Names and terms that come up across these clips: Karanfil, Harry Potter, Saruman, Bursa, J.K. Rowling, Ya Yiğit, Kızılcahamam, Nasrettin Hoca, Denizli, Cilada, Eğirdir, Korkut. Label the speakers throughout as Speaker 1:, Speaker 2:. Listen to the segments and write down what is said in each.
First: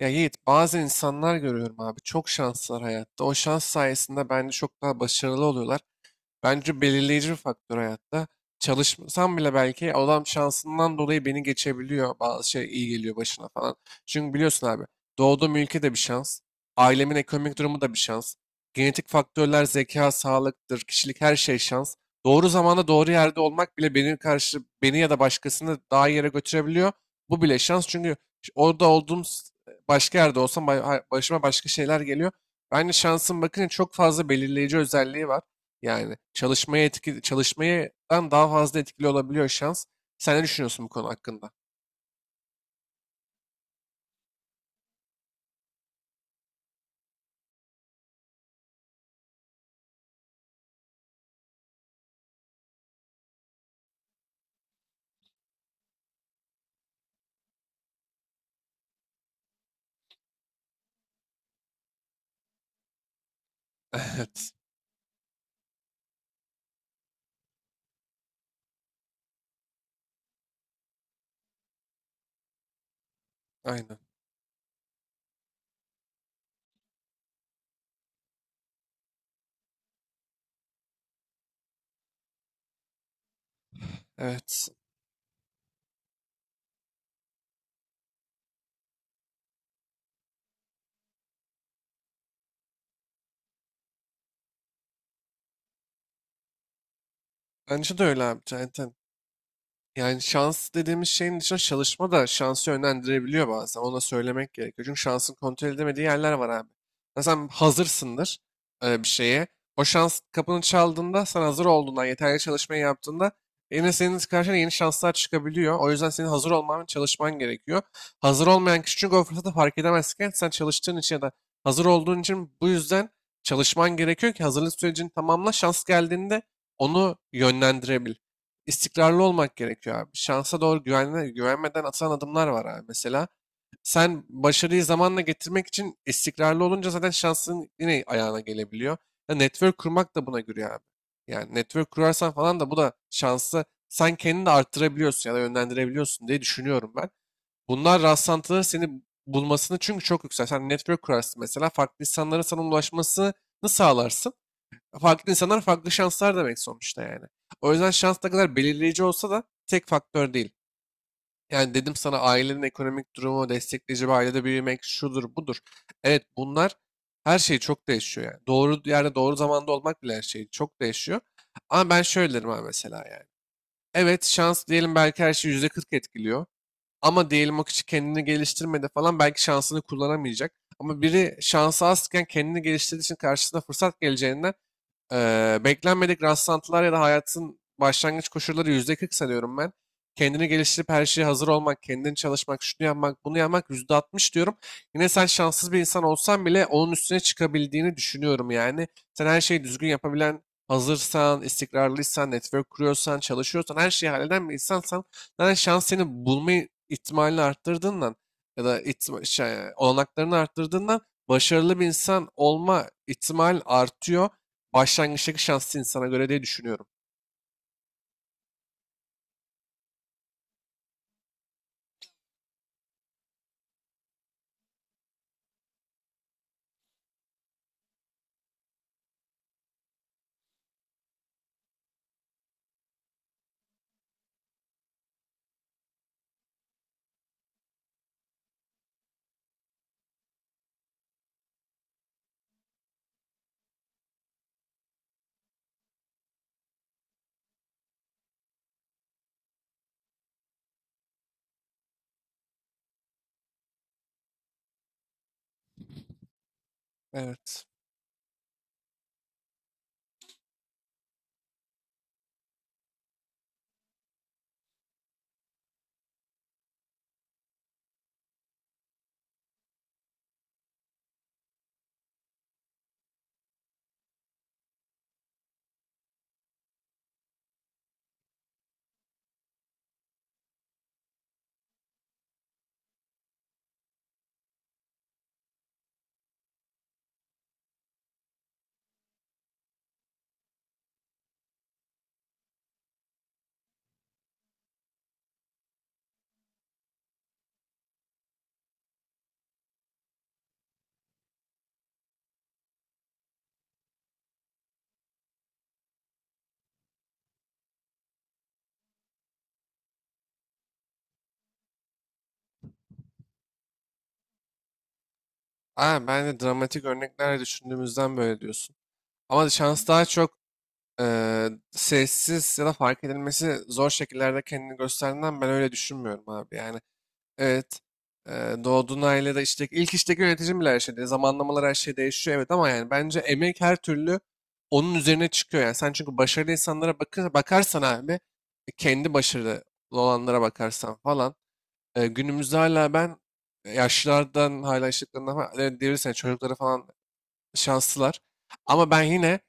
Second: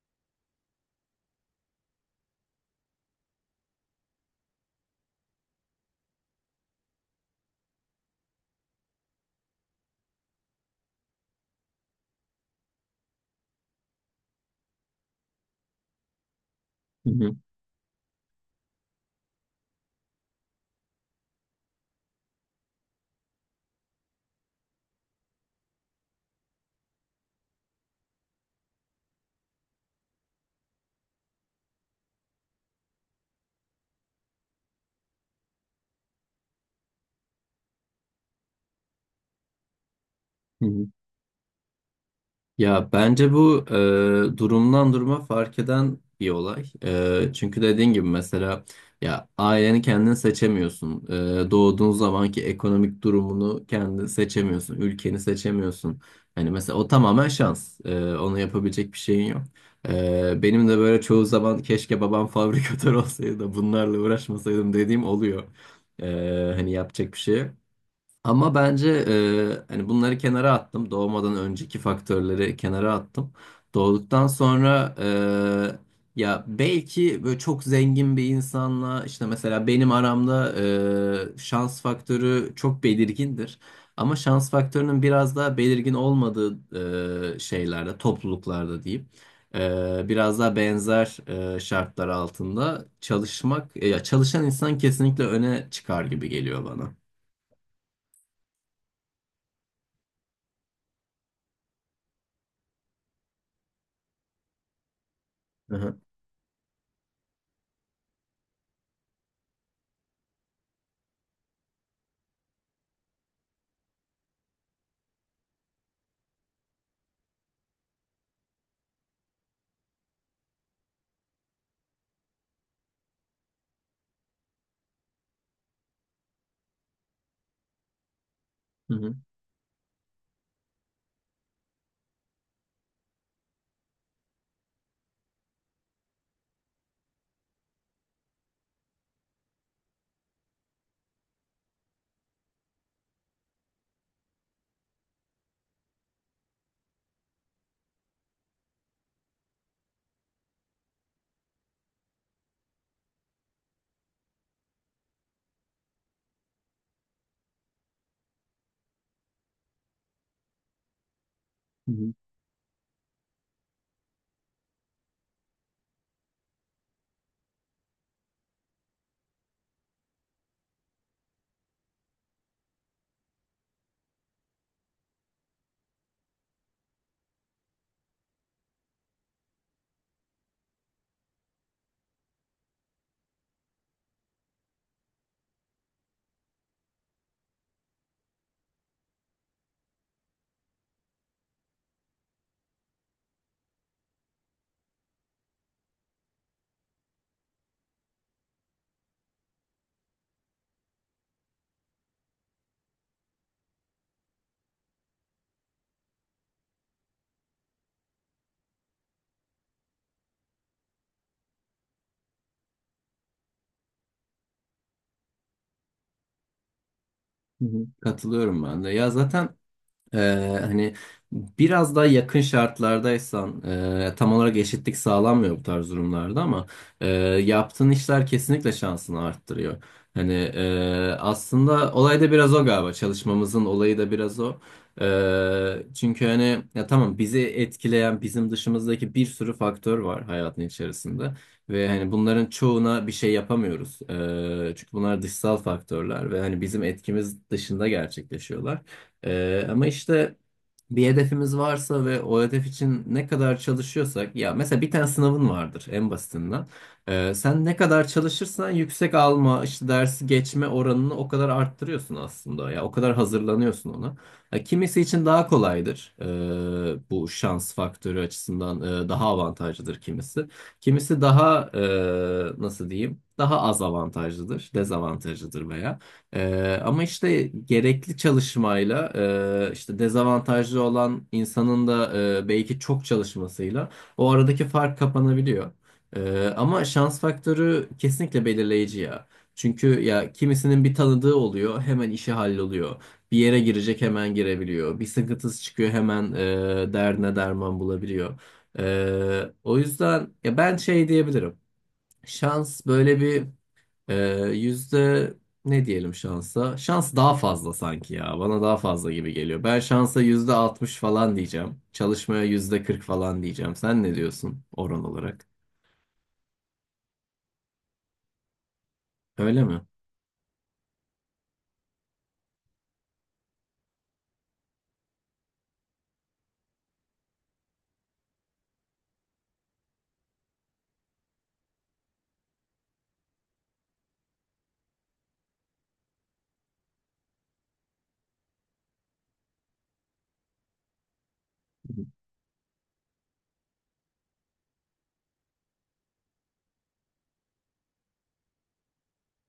Speaker 1: Ya Yiğit, bazı insanlar görüyorum abi çok şanslılar hayatta. O şans sayesinde bence çok daha başarılı oluyorlar. Bence belirleyici bir faktör hayatta. Çalışmasam bile belki adam şansından dolayı beni geçebiliyor. Bazı şey iyi geliyor başına falan. Çünkü biliyorsun abi doğduğum ülke de bir şans.
Speaker 2: Hı
Speaker 1: Ailemin
Speaker 2: hı,
Speaker 1: ekonomik durumu da bir şans. Genetik faktörler, zeka, sağlıktır, kişilik her şey şans. Doğru zamanda doğru yerde olmak bile beni karşı beni ya da başkasını daha iyi yere götürebiliyor. Bu bile şans çünkü orada olduğum başka yerde olsam başıma başka şeyler geliyor. Bence şansın bakın çok fazla belirleyici özelliği var. Yani çalışmaya etki, çalışmadan daha fazla etkili olabiliyor şans. Sen ne
Speaker 2: hı
Speaker 1: düşünüyorsun
Speaker 2: hı.
Speaker 1: bu konu hakkında?
Speaker 2: Ya bence bu durumdan duruma fark eden bir olay. Çünkü dediğin gibi mesela ya aileni kendin seçemiyorsun. Doğduğun zamanki ekonomik durumunu kendin seçemiyorsun. Ülkeni seçemiyorsun. Hani mesela o tamamen şans. Onu yapabilecek bir şeyin yok. Benim de böyle çoğu zaman keşke babam fabrikatör olsaydı da bunlarla
Speaker 1: Evet.
Speaker 2: uğraşmasaydım dediğim oluyor. Hani yapacak bir şey yok. Ama bence hani bunları kenara attım. Doğmadan önceki faktörleri kenara attım.
Speaker 1: Aynen.
Speaker 2: Doğduktan sonra ya belki böyle çok zengin bir insanla işte mesela benim aramda şans faktörü çok belirgindir. Ama şans
Speaker 1: Evet.
Speaker 2: faktörünün biraz daha belirgin olmadığı şeylerde, topluluklarda diyeyim. Biraz daha benzer şartlar altında çalışmak, ya çalışan insan kesinlikle öne çıkar gibi geliyor bana.
Speaker 1: Bence de öyle abi. Aynen. Yani şans dediğimiz şeyin dışında çalışma da şansı yönlendirebiliyor bazen. Ona söylemek gerekiyor. Çünkü şansın kontrol
Speaker 2: Hı hı.
Speaker 1: edemediği yerler var abi. Mesela sen hazırsındır bir şeye. O şans kapını çaldığında sen hazır olduğundan, yeterli çalışmayı yaptığında yine senin karşına yeni şanslar çıkabiliyor. O yüzden senin hazır olman ve çalışman gerekiyor. Hazır olmayan kişi çünkü o fırsatı fark edemezken sen çalıştığın için ya da hazır olduğun için bu yüzden çalışman gerekiyor ki hazırlık sürecini tamamla. Şans geldiğinde onu yönlendirebil
Speaker 2: Hı hı.
Speaker 1: istikrarlı olmak gerekiyor abi. Şansa doğru güvenme, güvenmeden atılan adımlar var abi. Mesela sen başarıyı zamanla getirmek için istikrarlı olunca zaten şansın yine ayağına gelebiliyor. Ya network kurmak da buna giriyor abi. Yani network kurarsan falan da bu da şansı sen kendini de arttırabiliyorsun ya da yönlendirebiliyorsun diye düşünüyorum ben. Bunlar rastlantıları seni bulmasını çünkü çok yüksek. Sen network kurarsın mesela farklı insanlara sana ulaşmasını sağlarsın. Farklı insanlar farklı şanslar demek sonuçta yani. O yüzden şans ne kadar belirleyici olsa da tek faktör değil. Yani
Speaker 2: Hı
Speaker 1: dedim
Speaker 2: hı,
Speaker 1: sana ailenin ekonomik durumu, destekleyici bir ailede büyümek şudur budur. Evet, bunlar her şey çok değişiyor yani. Doğru yerde doğru zamanda olmak bile her şey çok değişiyor. Ama ben şöyle derim abi mesela yani. Evet şans diyelim belki her şeyi %40 etkiliyor. Ama diyelim o kişi kendini geliştirmedi falan belki şansını kullanamayacak. Ama biri şansı azken kendini geliştirdiği için karşısına fırsat geleceğinden, beklenmedik rastlantılar ya da hayatın başlangıç koşulları %40 sanıyorum ben. Kendini geliştirip her şeye hazır olmak, kendini çalışmak, şunu yapmak, bunu yapmak %60 diyorum. Yine sen şanssız bir insan olsan bile onun üstüne çıkabildiğini düşünüyorum yani. Sen her şeyi düzgün yapabilen, hazırsan, istikrarlıysan, network kuruyorsan, çalışıyorsan, her şeyi halleden bir insansan zaten şans seni bulma ihtimalini arttırdığından ya da olanaklarını arttırdığından başarılı bir insan olma ihtimal artıyor başlangıçtaki şanslı insana göre diye düşünüyorum.
Speaker 2: hı hı. Katılıyorum ben de. Ya zaten hani biraz daha yakın şartlardaysan tam olarak eşitlik sağlanmıyor bu tarz durumlarda ama e, yaptığın işler kesinlikle şansını arttırıyor. Hani aslında olay da biraz o galiba çalışmamızın olayı da biraz o. Çünkü hani ya tamam bizi etkileyen bizim dışımızdaki bir sürü faktör var hayatın içerisinde ve hani bunların çoğuna bir şey yapamıyoruz. Çünkü bunlar dışsal faktörler ve hani bizim etkimiz dışında gerçekleşiyorlar. Ama işte bir hedefimiz varsa ve o hedef için ne kadar çalışıyorsak ya mesela bir tane sınavın vardır en basitinden. Sen
Speaker 1: Evet.
Speaker 2: ne kadar çalışırsan yüksek alma işte dersi geçme oranını o kadar arttırıyorsun aslında ya o kadar hazırlanıyorsun ona. Ya kimisi için daha kolaydır bu şans faktörü açısından daha avantajlıdır kimisi. Kimisi daha nasıl diyeyim daha az avantajlıdır dezavantajlıdır veya. Ama işte gerekli çalışmayla işte dezavantajlı olan insanın da belki çok çalışmasıyla o aradaki fark kapanabiliyor. Ama şans faktörü kesinlikle belirleyici ya. Çünkü ya kimisinin bir tanıdığı oluyor hemen işi halloluyor. Bir yere girecek hemen girebiliyor. Bir sıkıntısı çıkıyor hemen derdine derman bulabiliyor. O yüzden ya ben şey diyebilirim. Şans böyle bir ee, yüzde ne diyelim şansa? Şans daha fazla sanki ya. Bana daha fazla gibi geliyor. Ben şansa yüzde altmış falan diyeceğim. Çalışmaya yüzde kırk falan diyeceğim. Sen ne diyorsun oran olarak?
Speaker 1: Aa, ben de dramatik örnekler düşündüğümüzden böyle diyorsun. Ama
Speaker 2: Öyle mi?
Speaker 1: şans daha çok sessiz ya da fark edilmesi zor şekillerde kendini gösterdiğinden ben öyle düşünmüyorum abi. Yani evet, doğduğun ailede işte ilk işteki yöneticin bile her şey değişiyor. Zamanlamalar her şey değişiyor evet ama yani bence emek her türlü onun üzerine çıkıyor. Yani sen çünkü başarılı insanlara bakarsan abi, kendi başarılı olanlara bakarsan falan. Günümüzde hala ben yaşlılardan hala yaşlılarından falan diyebilirsin çocukları falan şanslılar. Ama ben yine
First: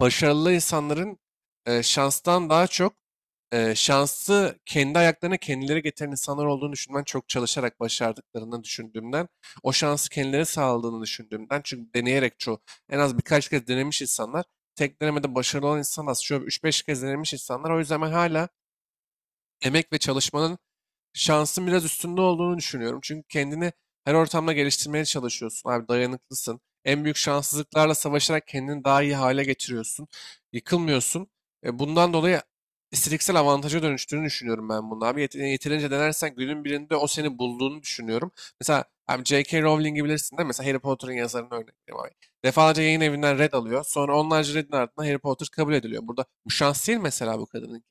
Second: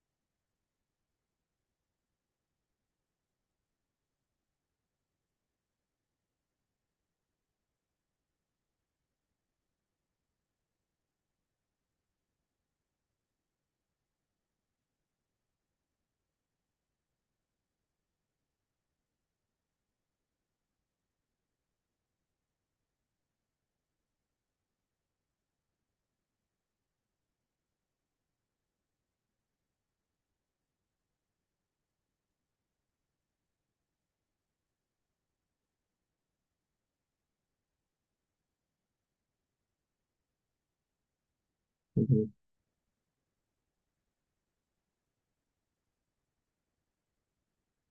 Speaker 1: başarılı insanların şanstan daha çok şansı kendi ayaklarına kendileri getiren insanlar olduğunu düşünmen, çok çalışarak başardıklarını düşündüğümden, o şansı kendileri sağladığını düşündüğümden, çünkü deneyerek çoğu en az birkaç kez denemiş insanlar, tek denemede başarılı olan insan az, şöyle üç beş kez denemiş insanlar. O yüzden ben hala emek ve çalışmanın şansın biraz üstünde olduğunu düşünüyorum. Çünkü kendini her ortamda geliştirmeye çalışıyorsun. Abi dayanıklısın. En büyük şanssızlıklarla savaşarak kendini daha iyi hale getiriyorsun. Yıkılmıyorsun. Bundan dolayı istatistiksel avantaja dönüştüğünü düşünüyorum ben bunu abi. Yeterince denersen günün birinde o seni bulduğunu düşünüyorum. Mesela abi J.K. Rowling'i bilirsin değil mi? Mesela Harry Potter'ın yazarını örnek vereyim abi. Defalarca yayın evinden red alıyor. Sonra onlarca redin ardından Harry Potter kabul ediliyor. Burada bu şans değil, mesela bu kadının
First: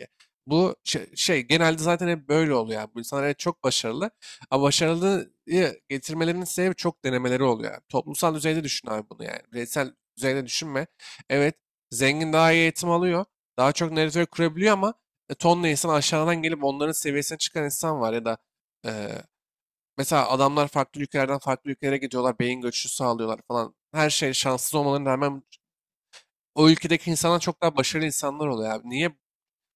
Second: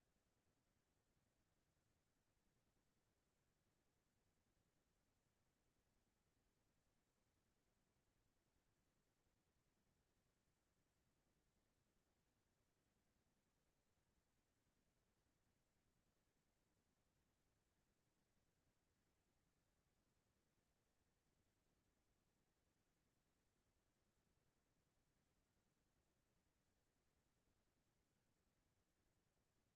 Speaker 1: bu genelde zaten hep böyle oluyor yani. Bu insanlar evet çok başarılı. Ama başarılıyı getirmelerinin sebebi çok denemeleri oluyor yani. Toplumsal düzeyde düşün abi bunu yani. Bireysel düzeyde düşünme. Evet, zengin daha iyi eğitim alıyor. Daha çok network kurabiliyor ama tonla insan aşağıdan gelip onların seviyesine çıkan insan var, ya da e, mesela adamlar farklı ülkelerden farklı ülkelere gidiyorlar. Beyin göçü sağlıyorlar falan. Her şey şanssız olmalarına rağmen o ülkedeki insanlar çok daha başarılı insanlar oluyor abi. Niye?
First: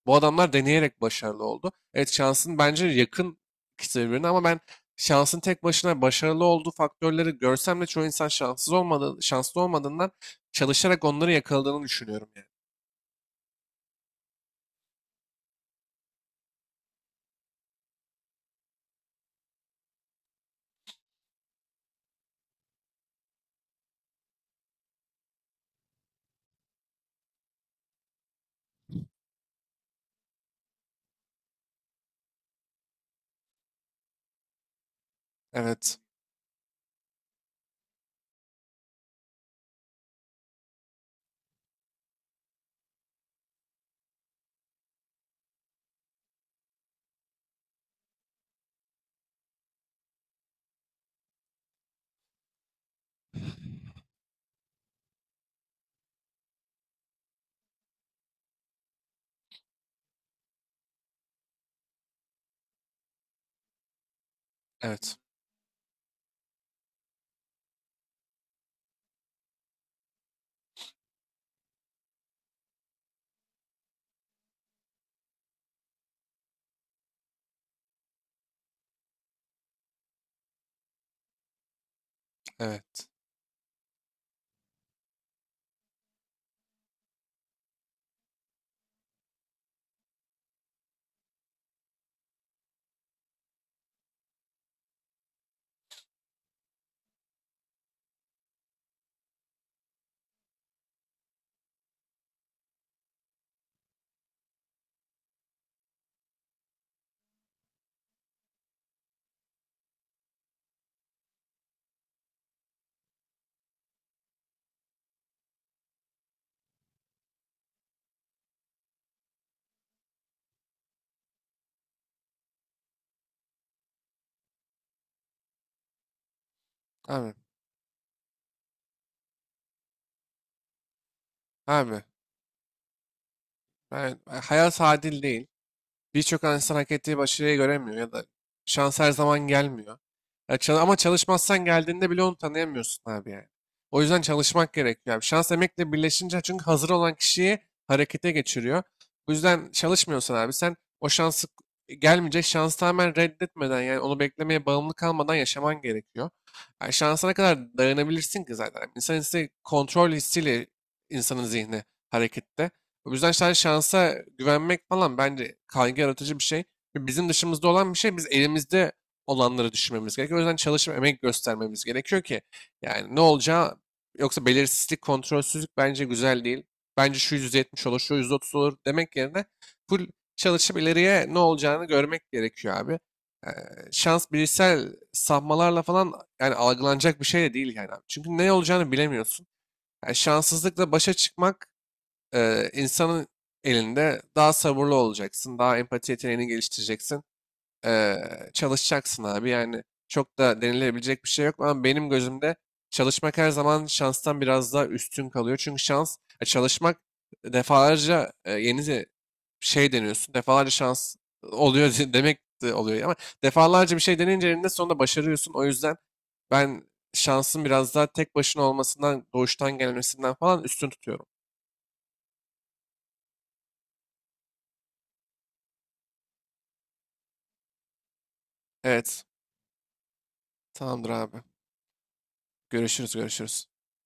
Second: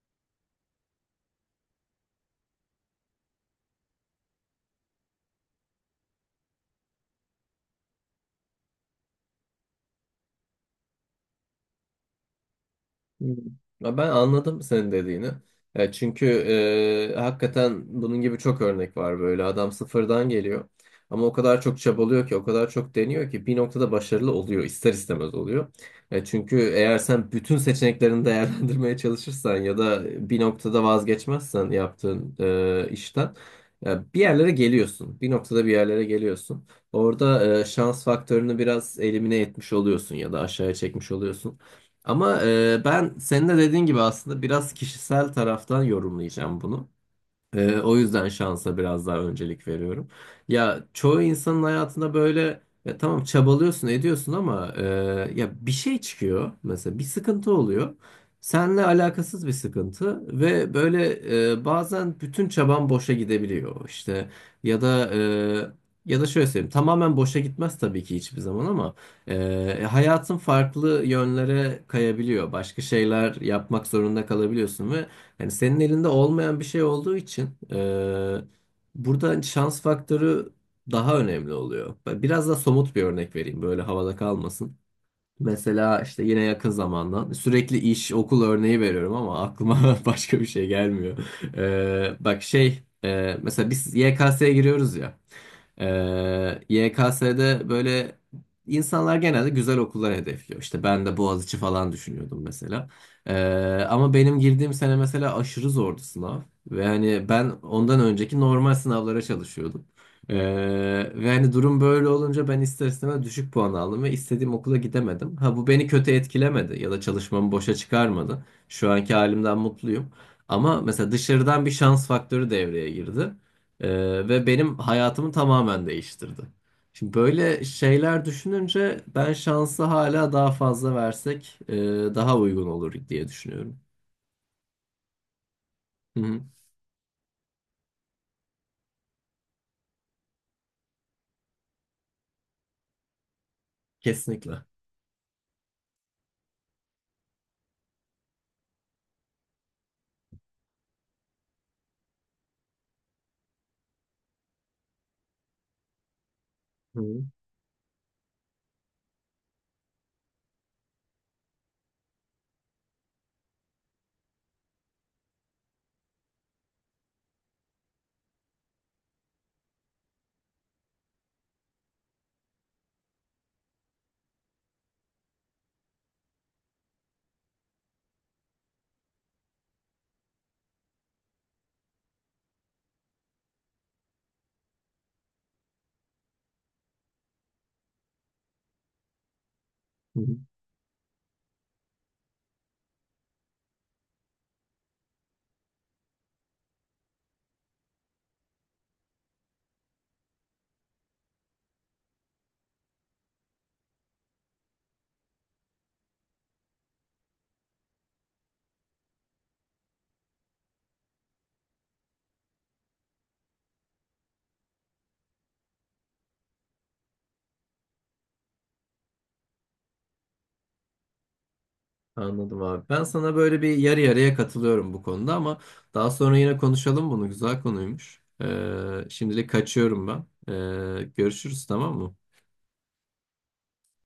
Speaker 1: Bu adamlar deneyerek başarılı oldu. Evet, şansın bence yakın ikisi birbirine ama ben şansın tek başına başarılı olduğu faktörleri görsem de çoğu insan şanssız olmadığı, şanslı olmadığından çalışarak onları yakaladığını düşünüyorum yani.
Speaker 2: Hmm. Ya ben anladım senin dediğini. Ya çünkü hakikaten bunun gibi çok örnek var böyle. Adam sıfırdan geliyor. Ama o kadar çok çabalıyor ki, o kadar çok deniyor ki bir noktada başarılı oluyor. İster istemez oluyor. Çünkü eğer sen bütün seçeneklerini değerlendirmeye çalışırsan ya da bir noktada vazgeçmezsen yaptığın işten ya bir yerlere geliyorsun. Bir noktada bir
Speaker 1: Evet,
Speaker 2: yerlere geliyorsun. Orada şans faktörünü biraz elimine etmiş oluyorsun ya da aşağıya çekmiş oluyorsun. Ama ben senin de dediğin gibi aslında biraz kişisel taraftan yorumlayacağım bunu. O yüzden şansa biraz daha öncelik veriyorum. Ya çoğu insanın hayatında böyle ya tamam çabalıyorsun ediyorsun ama ya bir şey çıkıyor mesela bir sıkıntı oluyor. Seninle alakasız bir sıkıntı ve böyle bazen bütün çaban boşa gidebiliyor işte ya da
Speaker 1: evet,
Speaker 2: e, ya da şöyle söyleyeyim tamamen boşa gitmez tabii ki hiçbir zaman ama hayatın farklı yönlere kayabiliyor. Başka şeyler yapmak zorunda kalabiliyorsun ve yani senin elinde olmayan bir şey olduğu için burada şans faktörü daha önemli oluyor. Ben biraz da somut bir
Speaker 1: evet.
Speaker 2: örnek vereyim böyle havada kalmasın. Mesela işte yine yakın zamandan sürekli iş okul örneği veriyorum ama aklıma başka bir şey gelmiyor. Bak şey mesela biz YKS'ye giriyoruz ya. YKS'de böyle insanlar genelde güzel okullar hedefliyor. İşte ben de Boğaziçi falan düşünüyordum mesela. Ama benim girdiğim sene mesela aşırı zordu sınav. Ve hani ben ondan önceki normal sınavlara çalışıyordum. Ee, ve hani durum böyle olunca ben ister istemez düşük puan aldım ve istediğim okula gidemedim. Ha bu beni kötü etkilemedi ya da çalışmamı boşa çıkarmadı. Şu anki halimden mutluyum. Ama mesela dışarıdan bir şans faktörü devreye girdi. Ee, ve benim hayatımı tamamen değiştirdi. Şimdi
Speaker 1: Abi,
Speaker 2: böyle şeyler düşününce ben şansı hala daha fazla versek
Speaker 1: abi,
Speaker 2: daha uygun olur diye düşünüyorum.
Speaker 1: ben, hayat adil değil.
Speaker 2: Hı hı.
Speaker 1: Birçok insan hak ettiği başarıyı göremiyor ya da şans her zaman gelmiyor. Ya ama çalışmazsan geldiğinde bile onu tanıyamıyorsun abi yani. O yüzden
Speaker 2: Kesinlikle. Hı
Speaker 1: çalışmak gerekiyor abi. Şans emekle birleşince çünkü hazır olan kişiyi harekete geçiriyor. Bu yüzden çalışmıyorsan abi sen o şansı gelmeyecek şansı tamamen reddetmeden, yani onu beklemeye bağımlı kalmadan yaşaman gerekiyor. Yani
Speaker 2: hı.
Speaker 1: şansa ne kadar dayanabilirsin ki zaten. İnsan hissi kontrol hissiyle insanın zihni harekette. O yüzden sen şansa güvenmek falan bence kaygı yaratıcı bir şey. Ve bizim dışımızda olan bir şey. Biz elimizde olanları düşünmemiz gerekiyor. O yüzden çalışıp emek göstermemiz gerekiyor ki yani ne olacağı, yoksa belirsizlik, kontrolsüzlük bence güzel değil. Bence şu %70 olur, şu %30 olur demek yerine full çalışıp ileriye ne olacağını görmek gerekiyor abi. Ee, Şans bilişsel sapmalarla falan yani algılanacak bir şey de değil yani abi. Çünkü ne olacağını bilemiyorsun. Yani
Speaker 2: Hı hı.
Speaker 1: şanssızlıkla başa çıkmak, insanın elinde daha sabırlı olacaksın, daha empati yeteneğini geliştireceksin, çalışacaksın abi. Yani çok da denilebilecek bir şey yok ama benim gözümde çalışmak her zaman şanstan biraz daha üstün kalıyor. Çünkü şans, çalışmak defalarca, yeni deniyorsun, defalarca şans oluyor demek de oluyor ama defalarca bir şey deneyince eninde sonunda başarıyorsun. O yüzden ben şansın biraz daha tek başına olmasından, doğuştan gelmesinden falan üstün tutuyorum.
Speaker 2: Anladım abi. Ben sana böyle bir yarı yarıya katılıyorum bu konuda ama daha sonra yine konuşalım bunu. Güzel konuymuş. Ee,
Speaker 1: Evet.
Speaker 2: şimdilik kaçıyorum ben. Ee,
Speaker 1: Tamamdır abi.
Speaker 2: görüşürüz tamam mı?
Speaker 1: Görüşürüz, görüşürüz.